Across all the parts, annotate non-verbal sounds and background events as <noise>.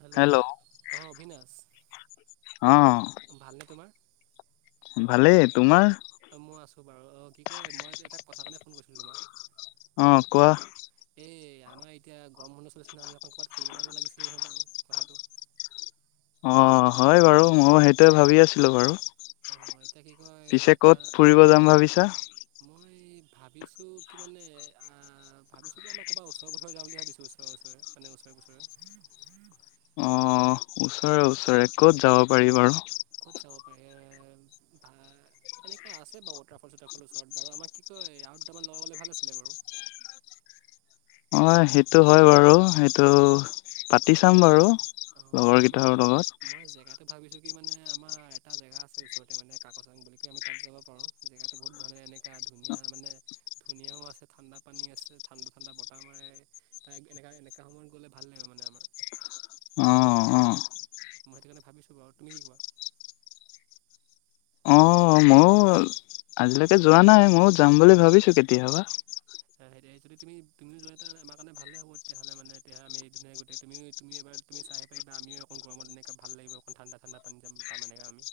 Hello অ, অবিনাশ। অ ভালনে তোমাৰ? ভালেই তোমাৰ? অ, মই আছো বাৰু অ, কি কয় মই এটা কথা কাৰণে ফোন কৰিছিলো তোমাক। অ কোৱা এ আমাৰ এতিয়া গৰম বন্ধ চলিছে ন, আমি অকৌ ক'ৰবাত ফুৰিব যাব লাগিছিল নহয় বাৰু কথাটো। অ', হয় বাৰু ময়ো সেইটোৱে ভাবি আছিলো বাৰু। অ, এতিয়া কি কয়, পিছে ইটা, ক'ত ফুৰিব যাম ভাবিছা মই ভাবিছো কি মানে-আ-ভাবিছো, কি আমাৰ ক'বাত ওচৰৰ পজৰে যাওঁ বুলি ভাবিছো। ওচৰে-ওচৰে মানে ওচৰে-পচৰে। অ, ওচৰে-ওচৰে ক'ত যাব পাৰি বাৰু? ক'ত যাব পাৰি? ভা, এনেকা আছে বাৰু ওৱাটাৰফল-চটাৰফলৰ ওচৰত বাৰু, আমাক কি কয় আৰু দুটামান লগ হ'লে ভাল আছিলে বাৰু। অ', সেইটো হয় বাৰু। সেইটো পাতি চাম বাৰু। অঁ হয় আমাৰ লগৰকেইটৰ মই জেগাটো ভাবিছোঁ লগত। কি মানে, আমাৰ এটা জেগা আছে ওচৰতে, মানে কাকচাং বুলি কে। আমি তাত যাব পাৰোঁ। জেগাতটো বহুত ভাল। এনেকা ধুনীয়া মানে, ধুনীয়াও আছে ঠাণ্ডা পানী আছে, ঠাণ্ডা-ঠাণ্ডা বতাহ মাৰে। তা-এনেকা -এনেকা সময়ত গ'লে ভাল লাগে মানে আমাৰ। অ অ মই সেইটো কাৰণে ভাবিছোঁ বাৰু, তুমি কি কোৱা? অ ময়ো আজিলৈকে যোৱা নাই। মইও যাম বুলি ভাবিছো কেতিয়াবা। তুমি-তুমিও যোৱা এটা আমাৰ কাৰণে ভালে হ'ব। তেতিয়াহলে মানে, এতিয়া আমি ধুনীয়া গোটেই তুমি-তুমি এবাৰ তুমি চাই আহিব পাৰিবা। আমিও অকণ গৰমত এনেকা ভাল লাগিব, অকণ ঠাণ্ডা-ঠাণ্ডা <unintelligible> পাম এনেকে আমি।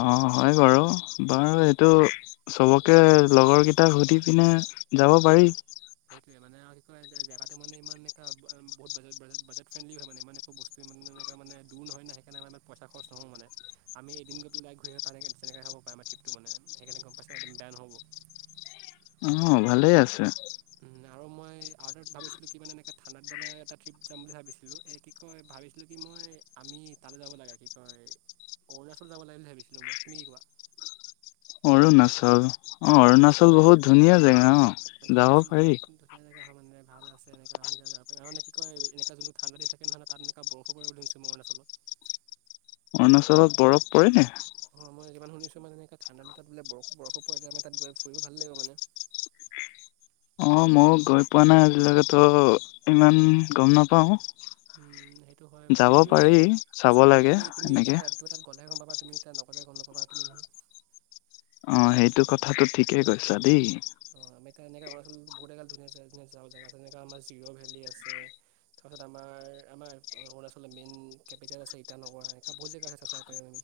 অ', হয় বাৰু। বাৰু, এইটো চবকে লগৰকেইটাক সুধি পিনে যাব পাৰি। সেইটোৱে, মানে আৰু কি কয়, যে জেগাটো মানে ইমান এনেকা-আ-উম বহুত বাজে- ব্ৰাজে-বাজেট ফ্ৰেণ্ডলি হয় মানে। ইমান একো বস্তু ইমান এনেকা মানে দূৰ নহয় না। সেইকাৰণে আমাৰ ইমান পইচা খৰচ নহয় মানে। আমি এদিন গৈ পেলাই ঘূৰি আহি পাৰে <unintelligible> খাব পাৰে আমাৰ ট্ৰিপটো মানে। সেইকাৰণে গম পাইছ, একদম বেয়া নহ'ব। অ', ভালে আছে। আৰু মই, আৰু-টা ভাবিছিলোঁ কি মানে, এনেকা ঠাণ্ডাৰ-তাণ্ডৰ এটা ট্ৰিপ যাম বুলি ভাবিছিলোঁ। এই কি কয়, ভাবিছিলোঁ কি মই আমি তালৈ যাব লাগে। কি কয়, অৰুণাচল যাব লাগে বুলি ভাবিছিলোঁ মই। তুমি কি কোৱা? অৰুণাচল। অ', অৰুণাচল বহুত ধুনীয়া জেগা। অ', এইটো যাব অৰুণাচল পাৰি। ধুনীয়া ধুনীয়া জেগা হয় মানে ভাল আছে এনেকা আমি <unintelligible> যাব পাৰিম। আৰু মানে কি কয়, এনেকা যোনটো ঠাণ্ডা দিন থাকে নহয় তাত এনেকা বৰফো পৰে বুলি শুনিছোঁ ম অৰুণাচলত। অৰুণাচলত বৰফ পৰে নি? যিমান শুনিছোঁ মানে এনেকা ঠাণ্ডা দিনত বোলে বৰ-বৰফো পৰে। আমি তাত গৈ ফুৰিব ভালে লাগিব মানে! অ, মই গৈ পোৱা নাই আজিলৈ ত' ইমান গম নাপাওঁ। উম, সেইটো হয় বাৰু আৰু তুমি চাব যাব পাৰা। লাগে তুমি-তুমি এতিয়া এনেকে ইটো কথাত গ লেহে গম পাবা, তুমি এতিয়া নগ'লে গম নাপাবা তুমি নহয়। অ', সেইটো কথাটো ঠিকেই কৈছা দেই। অ, আমি তাত এনেকা অৰুণাচল বহুত জেগাত ধুনীয়া জেগ-ধুনীয়া যাব জেগা আছে। জেনেকুৱা আমাৰ জিৰ' ভেলী আছে। <unintelligible> আমাৰ-আমাৰ অৰুণাচৰ মেইন কেপিটেল আছে ইটানগৰ। এনেকা বহুত জেগা আছে চা-চাব পাৰিম আমি।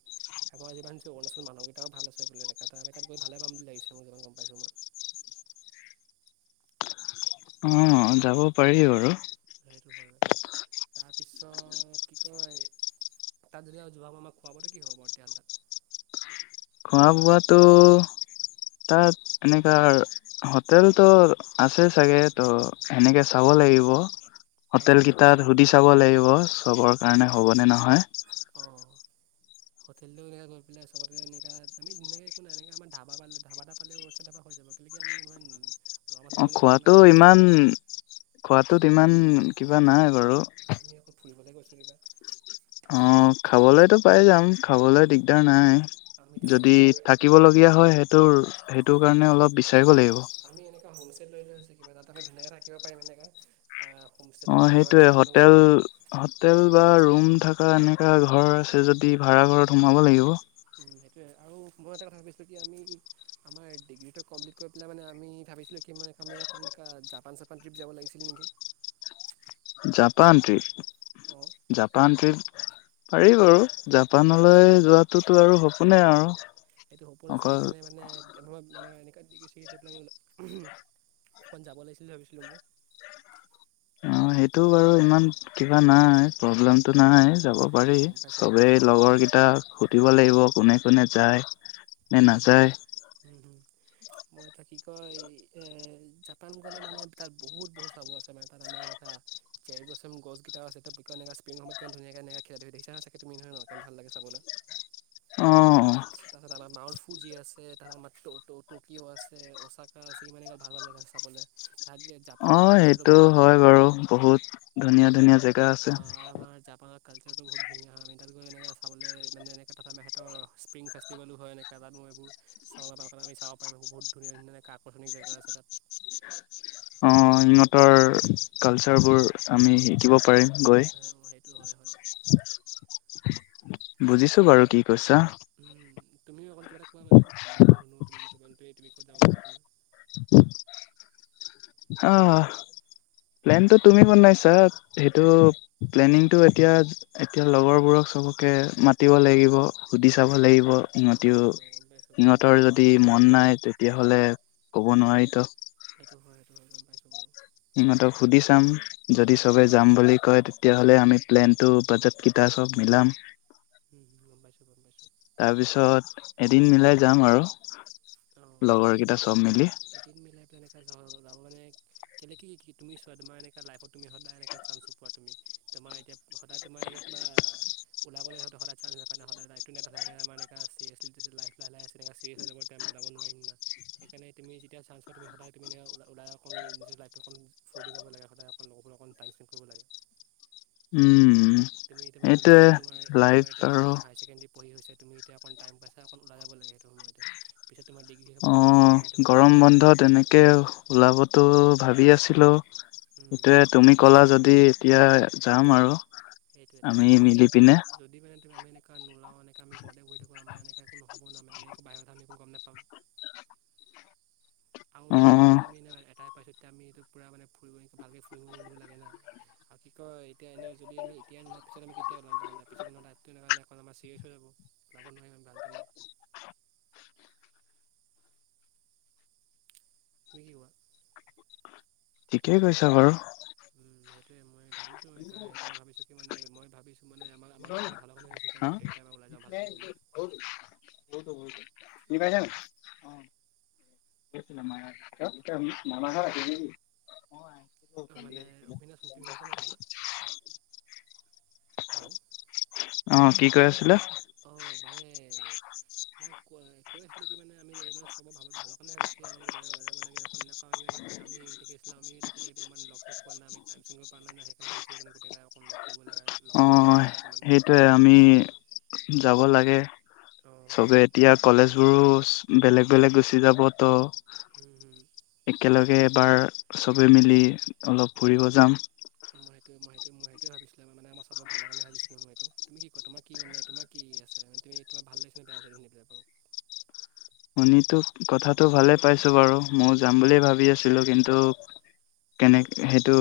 <unintelligible> অৰুণাচল মানুহকেইটাও ভাল আছে বোলে দেখাত আৰু আমি তাত গৈ ভালেই পাম বুলি লাগিছে মই যিমান গম পাইছোঁ মই। অ', যাব পাৰি বাৰু। <unintelligible> তাৰপিছত কি কয়, তাত যদিবা যোৱা হোৱা হয় আমাক খোৱা-বোৱাতো কি হ'ব, বাৰু তেতিয়াহ'লে তাত? খোৱা-বোৱাতো, তাত তেনেকা হোটেলতো আছে চাগে, তো সেনেকে চাব লাগিব। হোটেল অ', কেইটাৰ সুধি চাব লাগি ব সবৰ উম, কাৰণে হ'বনে নহয়। অ'। হোটেলটো এনেকে গৈ পেলাই <unintelligible> এনেকা আমি এনেকে একো নাই আমাৰ ধাবা পালে ধাবাটা পালে, <unintelligible> অ' একো নাই খোৱাটো নহয় ইমান খোৱাটোত ইমান কিবা নাই বাৰু। আমি অকল ফুৰিবলৈ গৈছোঁ কিবা? অ' খাবলেতো পাই যাম, খাবলে দিগদাৰ নাই। আমি তাৰ যদি এটা থাকিব লগীয়া হয়। সেই তেওঁৰ সেইটোকাৰণে অলপ বিচ আমি এনেকুৱা হ'মস্তে লৈ লৈ হৈছে, কিবা এটা এটা কৰি ধুনীয়াকে থাকিব পাৰিম এনেকে। অ', সেইটোৱে, হোটেল-হোটেল বা ৰু ৰুম থকা এনেকুৱা ঘৰ আছে যদি ভাড়াঘৰত সোমাব লাগিব। সেইটোৱে আৰু মই এটা কথা ভাবিছিলোঁ কি আমি আমাৰ ডিগ্ৰীটো কমপ্লিট কৰি পেলাই মানে আমি ভাবিছিলোঁ কি মই-আমি এনেকা জাপান-চাপান ট্ৰিপ যাব লাগিছিল নেকি। Japan trip? অ'। জাপান ট্ৰিপ পাৰি বাৰু, জাপানলৈ যোৱাটোতো আৰু সপোনে আৰু। এইটো সপোন আছিলে, অকল সেইকাৰণে মানে আমাৰ অকমান যাব লাগিছিল বুলি ভাবিছিলো মই। অ! সেইটো বাৰু, ইমান কিবা নাই প্ৰব্লেমতো নাই, যাব পাৰি সেইটো গম পাইছোঁ বাৰু চবেই লগৰকেইটাক সুধিব লাগিব। কোনে কোনে যায়। নে নাযায়। মইত কি কয়, যাম ন গ'লে মানে তাৰ বহুত বস্তু চাব আছে মানে, তাত আমাৰ এনেকুৱা চেৰী ব্লুসম গছকেইটাও আছে, তাতে এনেকুৱা স্প্রিঙ সময়ত কিমান ধুনীয়াকৈ এনেকৈ দেখিচাই নহয় তুমি নহয় ন, কিমান ভাল লাগে চাবলৈ। অ চতা দালা মাউফুজি আছে, তাৰপা আমাৰ টকিঅ' আছে, অচাকা আছে, ইমানে এ ভাল ভাল জেগা আছে চাবলৈ। তাত জাপানৰ অ' কালচাৰটো সেইটো বহুত হয় বাৰু বহুত ধুনীয়া, ধুনীয়া জেগা জেগা আছে। ৱেদাৰ টো বহুত ধুনীয়া হয়, আমি তাত গৈ এনেকৈ চাবলৈ মানে এনেকৈ তাতে সিহঁতৰ স্প্ৰীং ফেষ্টিভেলো হয়। এনেকৈ তাত মই এইবোৰ চাব কাৰণে আমি চাব পাৰিম বহুত ধুনীয়া, ধুনীয়া এনেকৈ আকৰ্ষণিক জেগা আছে তাত। অ' সিহঁতৰ কালচাৰবোৰ আমি শিকিব পাৰিম। গৈ। সেইটো হয় হয় বুজিছো বাৰু কি। কৈছা উম তুমিও অকণ কিবা এটা কোৱা মানে, মইও শুনো তুমি কত যাব মন আছে তোমাৰ। উ! আহ! প্লেনটো তুমি বনাইছা সেইটো প্লেনিংটো এতিয়া, এতিয়া লগৰবোৰক চবকে মাতিব লাগিব সুধি চাব লাগিব। হয় সিহঁতিও, বাৰু গম পাইছোঁ বাৰু সেইটো সিহঁতৰ হয় যদি মন নাই তেতিয়াহ'লে কব নোৱাৰিটো। সেইটো হয়, সেইটো হয় গম পাইছোঁ বাৰু। সিহঁতক সুধি চাম, যদি সবে যাম বুলি কয় তেতিয়াহলে আমি প্লেন টো, বাজেট কিতা চব মিলাম। গম পাইছোঁ গম পাইছোঁ তাৰপিছত, এদিন মিলাই যাম আৰু অঁ লগৰ কেইটা চব মিলি এদিন মিলাই তেনেকে যাও ওলাব মান কেলে কি তুমি চোৱা, তোমাৰ এনেকুৱা লাইফত তুমি সদায় এনেকুৱা চান্স নোপোৱা তুমি। ততোমাৰ এতিয়া সদায় তোমাৰ এনেকৈ কিবা ওলাবলৈলে হয়ত সদায় চান্স নাপায় না। সদায় লাইফটো না থাকে আমাৰ এনেকুৱা চিৰিয়াছলি লাইফ টো লাহে লাহে আহি আছে। তেনেকৈ চিৰিয়াছ হৈ যাব তেতিয়া আমি ওলাব নোৱাৰিমা সেইকাৰণে তুমি যেতিয়া চান্স পোৱা তুমি সদায় তুমি এনেকে ওলাই অকণ নিজৰ লাইফটো অকণ ফূ্তি কৰিব লাগে। সদায় অকণ লগৰবোৰ অকণ টাইম স্পেণ্ড কৰিব লাগে। উম! তুমি সেইটোৱে এতিয়া, লাইফ তোমাৰ এতিয়া আৰু হাইৰচেকেণ্ডেৰী পঢ়ি হৈছে। তুমি এতিয়া অকণ টাইম পাইছা, অকণ ওলাই যাব লাগে সেইটো সময়তে। পিছত তোমাৰ ডিগ্ৰী শেষ অ! হ'বলৈ আকৌ অকণ টাইম পাই ওলাই যাব গৰম লাগে বন্ধত এনেকে ওলাবতো ভাৱি আছিলোঁ। মানে এতিয়া তুমি ক'লা যদি এতিয়া যাম আৰু। সেইটোৱে, আমি তাহাঁতি মানে মিলি পিনে কি, যদি মানে যদি আমি এনেকে নুলাও, এনেকা আমি ঘৰতে বহি থাকো, আমাৰ এনেকে একো নহ'বও ন, আমাৰ-আমি একো বাহিৰৰ কথা আমি একো গম নাপাম। আৰু অ জীৱনটো আমি এনেও এটাই পাইছোঁ, তেতিয়া আমি সেইটোত পুৰা মানে ফুৰিব ভালকৈ ফুৰিব মিলিব লাগে না আৰু কি কয় এতিয়া এনেও যদি আমি এতিয়াই নোলাওঁ পিছত আমি কেতিয়া ওলাম, পিছত এনেও লাইফটো এনেকুৱা নহয়, আমাৰ চিৰিয়াচ হৈ যাব, ওলাব নোৱাৰিম আমি ভালকে না। তুমি কি কোৱা? ঠিকেই কৈছা বাৰু। উম, সেইটোয়ে মই ভাবিছো সেই সেইকাৰণে ভাবিছো কি মানে মই ভাবিছো মানে আম আমাৰ গোটেইটা ভালৰ কাৰণে ভাবিছোঁ হা আমি গোটেইকেইটা পৰা ওলাই যাওঁ ভালকে বোলো। চিনি পাইছা নে? অ', মামা ঘৰত আছিলি নিকি? মানে অবিনাশ তুমি শুনিছা নাই বাৰু <unintelligible> <inaudible> হেল্ল' অঁ, কি কৈ আছিলে? <unintelligible> সেইটোয়ে, আমি যাব লাগে। অঁ চবে এতিয়া, কলেজ বোৰো বেলেগ বেলেগ গুচি যাবত। একেলগে। এবাৰ চবে মিলি অলপ ফুৰিব যাম। মই সেইটো মই সেইটোৱে ভাবিছিলো, মানে মই চাবৰ ভালৰ কাৰণে ভাবিছিলো মই এইটো তুমি কি কয় তোমাৰ কি মানে তোমাৰ কি আছে তুমি তোমাৰ ভাল লাগি <unintelligible> শুনিতো কথাটো ভালে পাইছো বাৰু। ময়ও যাম বুলিয়ে ভাবি আছিলো কিন্তু কেনেক সেইটো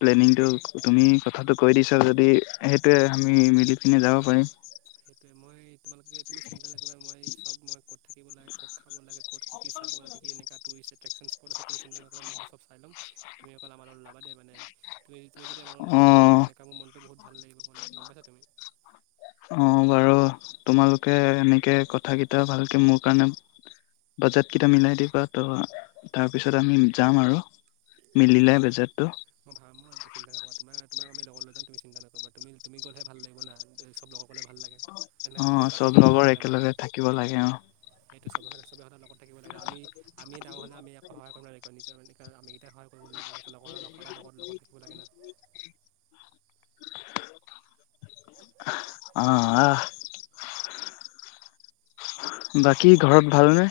প্লেনিংটো তুমি কথাটো কৈ দিছা যদি সেইটোৱে আমি মিলি কিনে যাব পাৰিম। ত' মই তোমালোকে তুমি চিন্তা নকৰিবা মই চব মই ক'ত থাকিব লাগে ক'ত খাব লাগে ক'ত কি চাব লাগে কি এনেককা টুৰিষ্ট এট্ৰেকশ্যন স্পট আছে তুম চিন্তা নকৰিবা মই চব চাই ল'ম তুমি অকল আমাৰ ওলাবা দেই মানে তুমি তুম যদি আমাৰ ওলা মোৰ অ', বুতনেকা মোৰ মনটো বহুত ভাল লাগিব মানে গম পাইছা তুমি! অ', বাৰু তোমালোকে এনেকে কথা কেইটা ভালকে মোৰ কাৰণে বাজেট কেইটা মিলাই দিবা ত' তাৰপিছত আমি যাম আৰু, মিলিলে বাজেটটো। <unintelligible> নকবা তুমি গ'লেহে ভাল লাগিব না, চব লগৰ গ'লে ভাল লাগে। তেনেকৈ যদি অ', এটা চব থাকি যায় বেয়া লগৰ লাগে নাই মনটো একেলগে থাকিব লাগে অ'। সেইটো সবহ চবেহঁতে লগত থাকিব লাগে আমি- আমি। তেওঁ হ'লে আমি আক সহায় কৰিব লাগিব নিজৰ এক আমিকেইটাই সায় কৰিব লাগিব লগৰ সদায় লগত -লগত থাকিব লাগে ন। আহ', - এতিয়া আহ', বাকী ঘৰত ভালনে?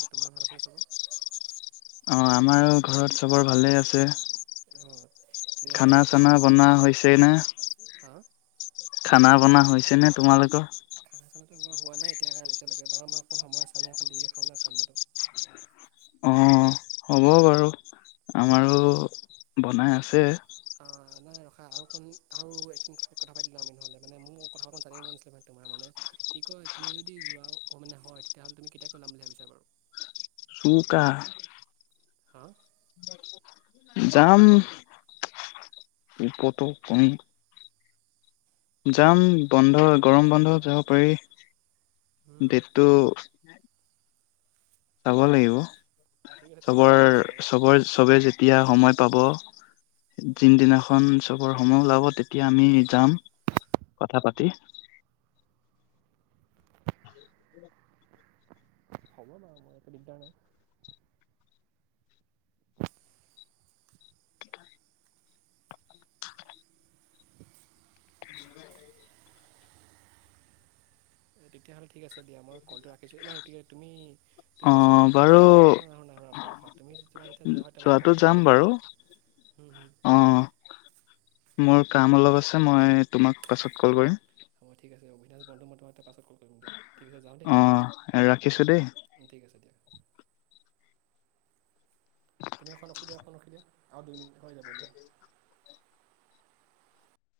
স তোমাৰ ভাল আছিনে চবৰ? অহ ', আমাৰো ঘৰত চবৰ ভালেই আছে। অঁ তেতিয়াহ'লে খানা কি চানা কয় মই বনোৱা হৈছে নে? হা খানা বনাোৱা হৈছেনে তোমালোকৰ? খানা চানাটো মই হোৱা নাই এতিয়া লকে কাৰণ এতিয়ালৈকে বাৰ মাহ অকণ সময় আছে আমি এক দেৰিকে খাওঁ না খান্ডাটো। অ', হ'ব বাৰু। আমাৰো বনাই আছে। অহ', নাই ৰখা আৰু কণ আৰু একিনিশা কথা পাতি লওঁ আমি নহ'লে মানে মোৰ কথা একখন জানিব মন নাছিলে মান তোমাৰ মানে কি কয় তুমি যদি যোৱা মানে হয় তেতিয়াহ'লে তুমি কেতিয়াকৈওলাম বুলি ভাবিছা বাৰু? চুকা। হাহ', যাম, কত কমি- জাম বন্ধ গৰম বন্ধ যাব পাৰি। ডেতটো চাব লাগিব। অঁ ঠিক আছে তুমি মোক চবৰ ক'লে হৈছে বাৰু -চবৰ চবে যেতিয়া সময় পাব যিদিনাখন চবৰ সময় ওলাব তেতিয়া আমি যাম কথা পাতি। <inaudible> হব লাহে লাহে একো দিকদাৰ নাই। তেতিয়াহ'লে ঠিক আছে দিয়া মই কলটো ৰাখিছো এতিয়া তুমি তুমি মোৰ অ', যেতিয়া তোমাৰ যোৱা বাৰু হয় না, ন ৰখা - ৰখা তুমি তোমাৰ যেতিয়া যোৱা হয় তেতিয়া মোক যোৱাটো কল যাম কৰিবা বাৰু তুমি অ মোৰ কাম অলপ আছে মই তোমাক পাছত কল কৰিম। <inaudible> ঠিক আছে জাও দিয়া, অ ৰাখিছোঁ দেই ঠিক আছে। তুমি এখন অসুবিধা অহ', ৰাখি দিয়া আৰু দুই মিনিট। হৈ যাব দিয়া।